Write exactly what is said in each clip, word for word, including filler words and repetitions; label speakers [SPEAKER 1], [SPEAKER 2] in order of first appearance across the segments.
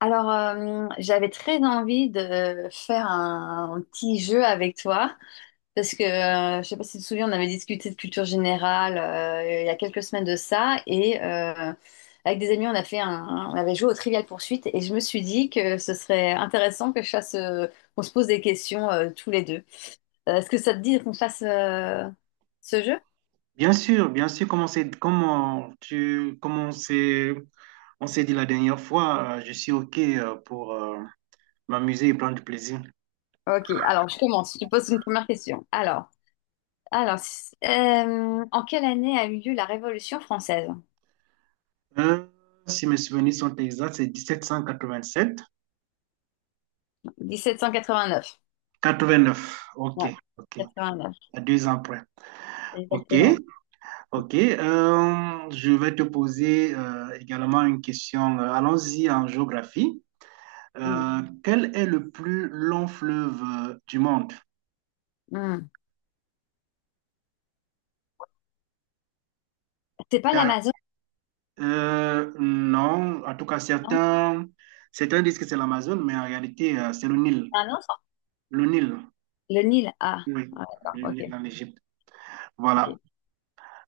[SPEAKER 1] Alors, euh, j'avais très envie de faire un, un petit jeu avec toi, parce que euh, je sais pas si tu te souviens, on avait discuté de culture générale euh, il y a quelques semaines de ça, et euh, avec des amis, on a fait un, on avait joué au Trivial Poursuite, et je me suis dit que ce serait intéressant que je fasse, euh, qu'on se pose des questions euh, tous les deux. Euh, Est-ce que ça te dit qu'on fasse euh, ce jeu?
[SPEAKER 2] Bien sûr, bien sûr, comme on s'est, comme on- tu, comme on s'est, on s'est dit la dernière fois, euh, je suis OK euh, pour euh, m'amuser et prendre du plaisir.
[SPEAKER 1] Ok, alors je commence. Je te pose une première question. Alors, alors, euh, en quelle année a eu lieu la Révolution française?
[SPEAKER 2] Euh, Si mes souvenirs sont exacts, c'est dix-sept cent quatre-vingt-sept.
[SPEAKER 1] mille sept cent quatre-vingt-neuf.
[SPEAKER 2] quatre-vingt-neuf. OK,
[SPEAKER 1] Ouais,
[SPEAKER 2] OK,
[SPEAKER 1] quatre-vingt-neuf,
[SPEAKER 2] à deux ans près. OK,
[SPEAKER 1] exactement.
[SPEAKER 2] OK. Euh, je vais te poser euh, également une question. Euh, Allons-y en géographie.
[SPEAKER 1] Mm.
[SPEAKER 2] Euh, quel est le plus long fleuve euh, du monde?
[SPEAKER 1] Mm. C'est pas l'Amazon,
[SPEAKER 2] Euh, non, en tout cas,
[SPEAKER 1] non?
[SPEAKER 2] certains, certains disent que c'est l'Amazone, mais en réalité, euh, c'est le Nil.
[SPEAKER 1] C'est un autre?
[SPEAKER 2] Le Nil,
[SPEAKER 1] Le Nil. Ah,
[SPEAKER 2] oui,
[SPEAKER 1] ah, d'accord,
[SPEAKER 2] le Nil
[SPEAKER 1] ok.
[SPEAKER 2] en Égypte.
[SPEAKER 1] Ok.
[SPEAKER 2] Voilà.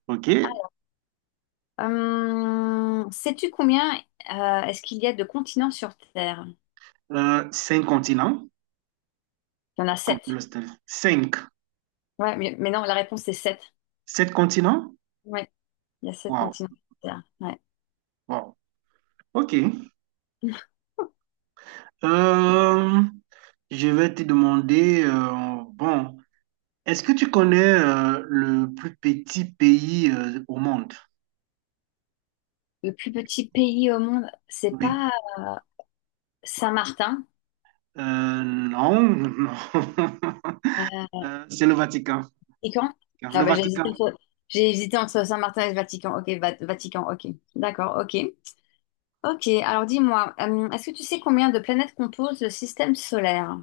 [SPEAKER 2] OK.
[SPEAKER 1] Hum, sais-tu combien euh, est-ce qu'il y a de continents sur Terre?
[SPEAKER 2] Euh, cinq continents,
[SPEAKER 1] Il y en a
[SPEAKER 2] comme
[SPEAKER 1] sept.
[SPEAKER 2] le style. Cinq.
[SPEAKER 1] Ouais, mais, mais non, la réponse c'est sept.
[SPEAKER 2] Sept continents?
[SPEAKER 1] Ouais, il y a sept
[SPEAKER 2] Waouh,
[SPEAKER 1] continents sur Terre. Ouais.
[SPEAKER 2] wow. OK. Euh, je vais te demander, euh, bon, est-ce que tu connais euh, le plus petit pays euh, au monde?
[SPEAKER 1] Le plus petit pays au monde, c'est
[SPEAKER 2] Oui.
[SPEAKER 1] pas Saint-Martin.
[SPEAKER 2] Euh, non, non.
[SPEAKER 1] Euh,
[SPEAKER 2] Euh, c'est le Vatican.
[SPEAKER 1] Vatican?
[SPEAKER 2] Car
[SPEAKER 1] Ah
[SPEAKER 2] le
[SPEAKER 1] bah, j'ai
[SPEAKER 2] Vatican.
[SPEAKER 1] hésité entre, j'ai hésité entre Saint-Martin et le Vatican. Ok, Va- Vatican, ok. D'accord, ok. Ok, alors dis-moi, euh, est-ce que tu sais combien de planètes composent le système solaire?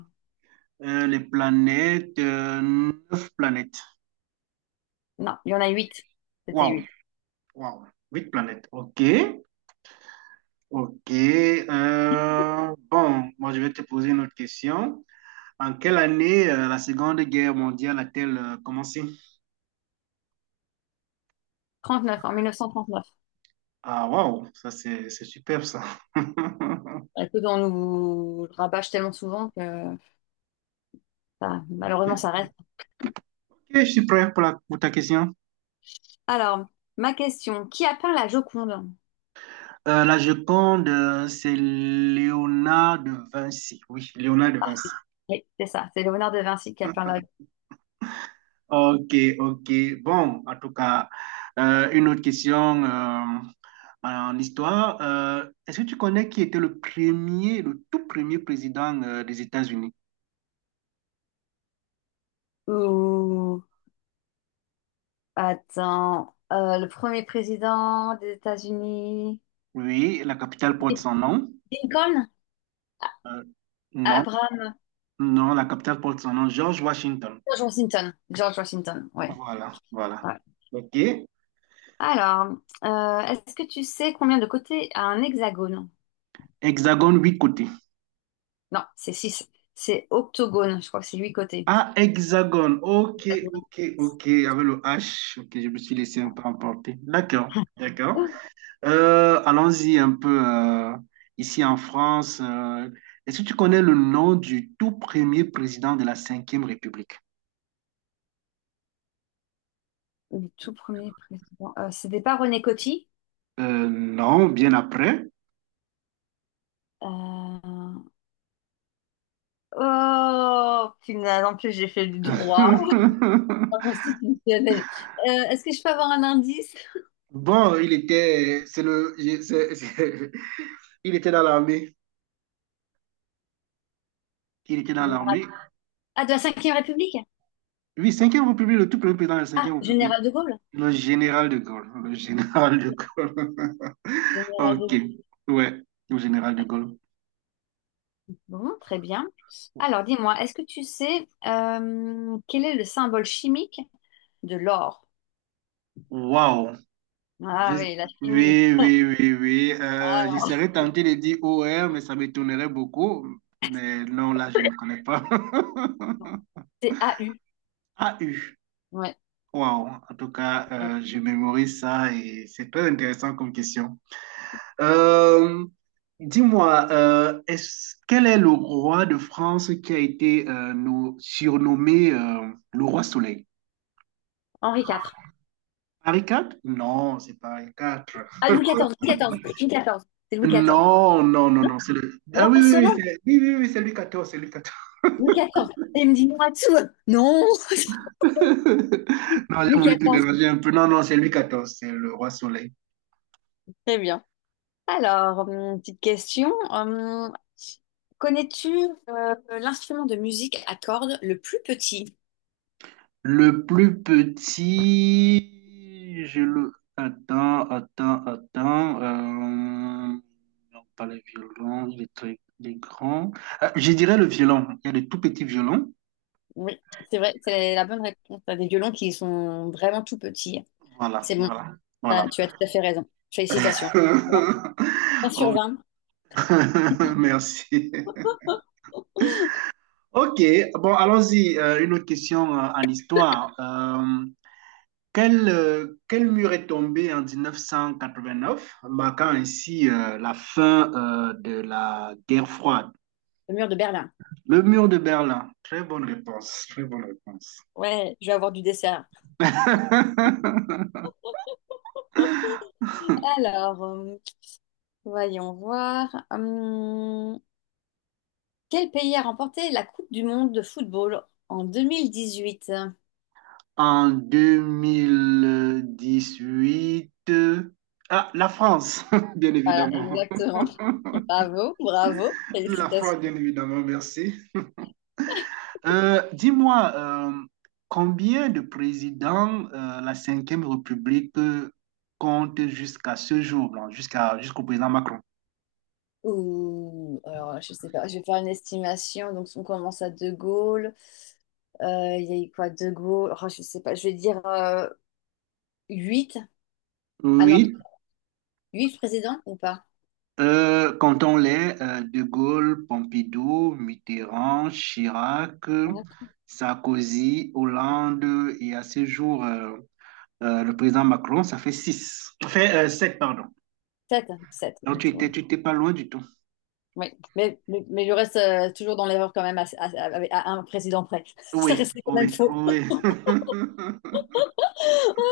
[SPEAKER 2] euh, Les planètes, euh, neuf planètes.
[SPEAKER 1] Non, il y en a huit. C'était
[SPEAKER 2] Waouh,
[SPEAKER 1] huit.
[SPEAKER 2] waouh, huit planètes. Ok, ok. Euh, bon, moi je vais te poser une autre question. En quelle année euh, la Seconde Guerre mondiale a-t-elle euh, commencé?
[SPEAKER 1] Trente-neuf, en mille neuf cent trente-neuf.
[SPEAKER 2] Ah, waouh, ça c'est c'est superbe ça.
[SPEAKER 1] Écoute, on nous le rabâche tellement souvent que, enfin, malheureusement ça reste.
[SPEAKER 2] Ok, je suis prêt pour, la- pour ta question.
[SPEAKER 1] Alors, ma question, qui a peint la Joconde?
[SPEAKER 2] Euh, la Joconde, euh, c'est Léonard de Vinci. Oui, Léonard de
[SPEAKER 1] Ah,
[SPEAKER 2] Vinci.
[SPEAKER 1] oui, c'est ça, c'est Léonard de Vinci qui a peint la...
[SPEAKER 2] Ok, ok. Bon, en tout cas, euh, une autre question euh, en histoire. Euh, est-ce que tu connais qui était le premier, le tout premier président euh, des États-Unis?
[SPEAKER 1] Ouh, attends, euh, le premier président des États-Unis...
[SPEAKER 2] Oui, la capitale porte son nom.
[SPEAKER 1] Lincoln? Ah,
[SPEAKER 2] Euh, non,
[SPEAKER 1] Abraham...
[SPEAKER 2] non, la capitale porte son nom, George Washington.
[SPEAKER 1] George Washington. George Washington, oui.
[SPEAKER 2] Voilà, voilà. OK.
[SPEAKER 1] Alors, euh, est-ce que tu sais combien de côtés a un hexagone?
[SPEAKER 2] Hexagone, huit côtés.
[SPEAKER 1] Non, c'est six. C'est octogone, je crois que c'est huit côtés.
[SPEAKER 2] Ah, hexagone. OK,
[SPEAKER 1] Hexagone.
[SPEAKER 2] OK, OK. Avec le H. OK, je me suis laissé un peu emporter. D'accord, d'accord.
[SPEAKER 1] Oh,
[SPEAKER 2] Euh, allons-y un peu euh, ici en France. Euh, est-ce que tu connais le nom du tout premier président de la Cinquième République?
[SPEAKER 1] le tout premier président. Euh, c'était pas René Coty?
[SPEAKER 2] Euh, non, bien après.
[SPEAKER 1] Euh, Oh, punaise, en plus j'ai fait du droit. Constitutionnel. Euh, est-ce que je peux avoir un indice?
[SPEAKER 2] Bon, il était, c'est le, c'est- c'est- il était dans l'armée. Il était dans
[SPEAKER 1] Général-
[SPEAKER 2] l'armée.
[SPEAKER 1] Ah, de la cinquième République?
[SPEAKER 2] Oui, Cinquième République, le tout premier président de la
[SPEAKER 1] Ah,
[SPEAKER 2] Cinquième République,
[SPEAKER 1] Général de Gaulle.
[SPEAKER 2] le général de Gaulle. Le général de Gaulle.
[SPEAKER 1] Général de
[SPEAKER 2] Ok,
[SPEAKER 1] Gaulle.
[SPEAKER 2] ouais, le général de Gaulle.
[SPEAKER 1] Bon, très bien. Alors, dis-moi, est-ce que tu sais euh, quel est le symbole chimique de l'or?
[SPEAKER 2] Waouh! Je-
[SPEAKER 1] Ah oui, la chimie.
[SPEAKER 2] Oui, oui, oui, oui. Euh, je
[SPEAKER 1] Alors,
[SPEAKER 2] serais tenté de dire O R, mais ça m'étonnerait beaucoup. Mais non, là, je ne connais pas.
[SPEAKER 1] c'est A U.
[SPEAKER 2] A U.
[SPEAKER 1] Ouais.
[SPEAKER 2] Wow. En tout cas, euh, je mémorise ça et c'est très intéressant comme question. Euh, Dis-moi, euh, est-ce, quel est le roi de France qui a été euh, nous- surnommé euh, le roi Soleil?
[SPEAKER 1] Henri IV.
[SPEAKER 2] Henri quatre? Non, c'est pas Henri quatre.
[SPEAKER 1] Ah, Louis quatorze, Louis quatorze, Louis quatorze. C'est Louis quatorze.
[SPEAKER 2] Non, non, non, non, c'est le... Ah oui,
[SPEAKER 1] Roi
[SPEAKER 2] oui, oui,
[SPEAKER 1] Soleil,
[SPEAKER 2] c'est oui, oui, oui, c'est Louis quatorze c'est Louis quatorze
[SPEAKER 1] Louis quatorze. Et il me dit moi tout. Non,
[SPEAKER 2] Non, j'ai
[SPEAKER 1] Louis
[SPEAKER 2] voulu te
[SPEAKER 1] quatorze.
[SPEAKER 2] déranger un peu. Non, non, c'est Louis quatorze, c'est le roi soleil.
[SPEAKER 1] Très bien. Alors, hum, petite question. Hum, connais-tu euh, l'instrument de musique à cordes le plus petit?
[SPEAKER 2] Le plus petit, je le... Attends, attends, attends. euh, Non, pas le violon, il est très il est grand. Ah, je dirais le violon. Il y a le tout petits violons.
[SPEAKER 1] Oui, c'est vrai, c'est la bonne réponse. T'as des violons qui sont vraiment tout petits.
[SPEAKER 2] Voilà,
[SPEAKER 1] C'est bon,
[SPEAKER 2] voilà, voilà.
[SPEAKER 1] t'as- tu as tout à fait raison. Félicitations. Ouais. un sur
[SPEAKER 2] Oh,
[SPEAKER 1] vingt
[SPEAKER 2] merci. Ok, bon, allons-y. Euh, une autre question euh, en histoire. Euh, quel, euh, quel mur est tombé en mille neuf cent quatre-vingt-neuf, marquant ainsi euh, la fin euh, de la guerre froide?
[SPEAKER 1] Le mur de Berlin.
[SPEAKER 2] Le mur de Berlin. Très bonne réponse, très bonne réponse.
[SPEAKER 1] Ouais, je vais avoir du dessert. Alors, euh, voyons voir. Hum, quel pays a remporté la Coupe du monde de football en deux mille dix-huit?
[SPEAKER 2] En deux mille dix-huit, euh, ah, la France, bien
[SPEAKER 1] Voilà,
[SPEAKER 2] évidemment.
[SPEAKER 1] exactement. Bravo, bravo,
[SPEAKER 2] La
[SPEAKER 1] félicitations.
[SPEAKER 2] France, bien évidemment, merci. Euh, dis-moi, euh, combien de présidents euh, la Cinquième République euh, compte jusqu'à ce jour, là, jusqu'à, jusqu'au président Macron?
[SPEAKER 1] Ouh, alors, je sais pas, je vais faire une estimation. Donc, on commence à De Gaulle. Euh, Il y a eu quoi, De Gaulle? Oh, je sais pas, je vais dire euh, huit. Ah non,
[SPEAKER 2] Oui,
[SPEAKER 1] huit présidents ou pas?
[SPEAKER 2] euh, comptons-les, euh, De Gaulle, Pompidou, Mitterrand, Chirac, euh, Sarkozy, Hollande et à ce jour, euh, euh, le président Macron, ça fait six. Ça fait euh, sept, pardon.
[SPEAKER 1] sept, sept.
[SPEAKER 2] Donc tu étais, tu étais pas loin du tout.
[SPEAKER 1] Oui, mais, mais, mais je reste euh, toujours dans l'erreur quand même, à, à- à- à un président près. Ça
[SPEAKER 2] Oui,
[SPEAKER 1] restait quand même
[SPEAKER 2] oui,
[SPEAKER 1] faux.
[SPEAKER 2] oui.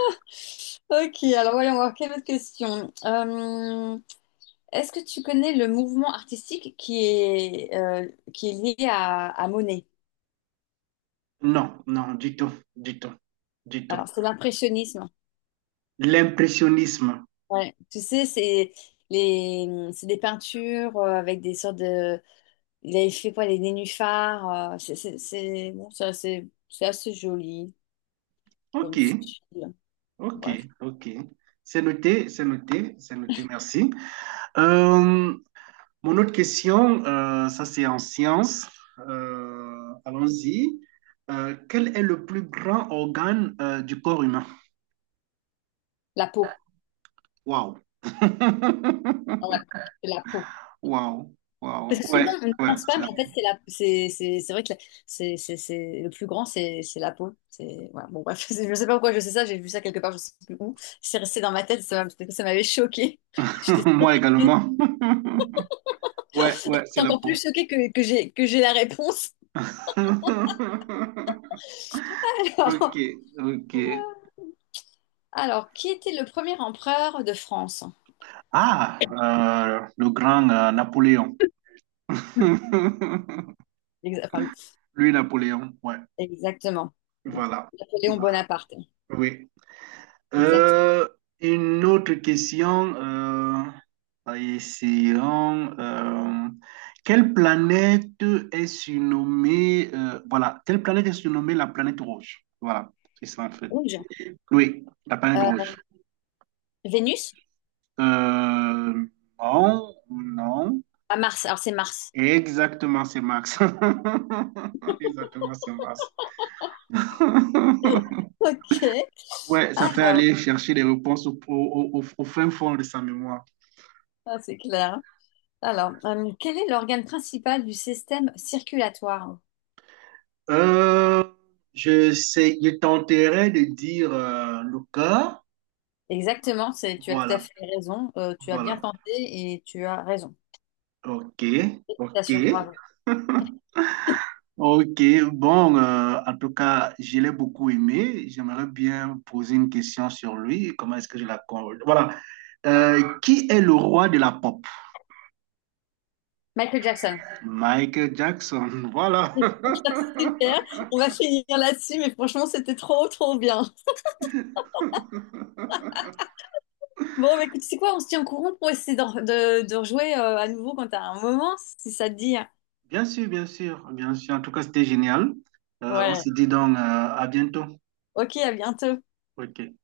[SPEAKER 1] Ok, alors voyons voir, quelle autre question. Euh, est-ce que tu connais le mouvement artistique qui est, euh, qui est lié à, à Monet?
[SPEAKER 2] Non, non, du tout, du tout, du tout.
[SPEAKER 1] Alors, c'est l'impressionnisme.
[SPEAKER 2] L'impressionnisme.
[SPEAKER 1] Ouais. Tu sais, c'est les, c'est des peintures euh, avec des sortes de... Il avait fait quoi, les nénuphars. Euh, c'est c'est- c'est- bon, c'est assez, c'est assez joli
[SPEAKER 2] Ok,
[SPEAKER 1] comme style.
[SPEAKER 2] ok,
[SPEAKER 1] Bref,
[SPEAKER 2] ok. C'est noté, c'est noté, c'est noté, merci. Euh, Mon autre question, euh, ça c'est en sciences. Euh, allons-y. Euh, quel est le plus grand organe euh, du corps humain?
[SPEAKER 1] la peau.
[SPEAKER 2] Waouh.
[SPEAKER 1] Ouais, c'est la peau.
[SPEAKER 2] Waouh, waouh.
[SPEAKER 1] Parce que souvent,
[SPEAKER 2] Ouais,
[SPEAKER 1] on ne
[SPEAKER 2] ouais,
[SPEAKER 1] pense
[SPEAKER 2] c'est
[SPEAKER 1] pas, mais
[SPEAKER 2] la
[SPEAKER 1] en
[SPEAKER 2] peau.
[SPEAKER 1] fait, c'est la, c'est, c'est, c'est vrai que la- c'est, c'est, c'est, le plus grand, c'est, c'est la peau. C'est, voilà. Bon, bref, je ne sais pas pourquoi je sais ça, j'ai vu ça quelque part, je ne sais plus où. C'est resté dans ma tête, ça, m'a- ça m'avait choquée. J'étais
[SPEAKER 2] Moi également. Ouais, ouais, c'est la
[SPEAKER 1] encore
[SPEAKER 2] peau.
[SPEAKER 1] plus choquée que, que j'ai, que j'ai la réponse.
[SPEAKER 2] Ok, ok.
[SPEAKER 1] Alors, qui était le premier empereur de France?
[SPEAKER 2] Ah, euh, le grand euh, Napoléon.
[SPEAKER 1] Hmm. Exa- enfin,
[SPEAKER 2] Lui, Napoléon, ouais.
[SPEAKER 1] Exactement.
[SPEAKER 2] Voilà.
[SPEAKER 1] Napoléon
[SPEAKER 2] Voilà.
[SPEAKER 1] Bonaparte.
[SPEAKER 2] Oui.
[SPEAKER 1] Exactement.
[SPEAKER 2] Euh, une autre question. Euh, essayons. Euh, quelle planète est surnommée, euh, voilà, quelle planète est surnommée la planète rouge? Voilà, c'est ça en fait.
[SPEAKER 1] Rouge.
[SPEAKER 2] Oui, la planète
[SPEAKER 1] Euh,
[SPEAKER 2] rouge.
[SPEAKER 1] Vénus?
[SPEAKER 2] Euh, non, non.
[SPEAKER 1] À Mars. Alors, c'est Mars.
[SPEAKER 2] Exactement, c'est Max. Exactement, c'est Max. Ouais,
[SPEAKER 1] Ok.
[SPEAKER 2] ça fait
[SPEAKER 1] alors
[SPEAKER 2] aller chercher les réponses au, au- au- au fin fond de sa mémoire.
[SPEAKER 1] Ah, c'est clair. Alors, euh, quel est l'organe principal du système circulatoire?
[SPEAKER 2] Euh, je sais, je tenterai de dire euh, le cas.
[SPEAKER 1] Exactement, c'est, tu as tout à
[SPEAKER 2] Voilà,
[SPEAKER 1] fait raison. Euh, tu as bien
[SPEAKER 2] voilà.
[SPEAKER 1] tenté et tu as raison.
[SPEAKER 2] Ok, ok,
[SPEAKER 1] Félicitations, bravo.
[SPEAKER 2] ok. Bon, euh, en tout cas, je l'ai beaucoup aimé. J'aimerais bien poser une question sur lui. Comment est-ce que je la... con- Voilà. Euh, qui est le roi de la pop?
[SPEAKER 1] Michael Jackson.
[SPEAKER 2] Michael Jackson, voilà.
[SPEAKER 1] Super, on va finir là-dessus, mais franchement, c'était trop, trop bien. Bon, bah, écoute, c'est quoi? On se tient au courant pour essayer de, de, de rejouer euh, à nouveau quand t'as un moment, si ça te dit.
[SPEAKER 2] Bien sûr, bien sûr, bien sûr. En tout cas, c'était génial. Euh, on
[SPEAKER 1] Ouais.
[SPEAKER 2] se dit donc euh, à bientôt.
[SPEAKER 1] Ok, à bientôt.
[SPEAKER 2] OK.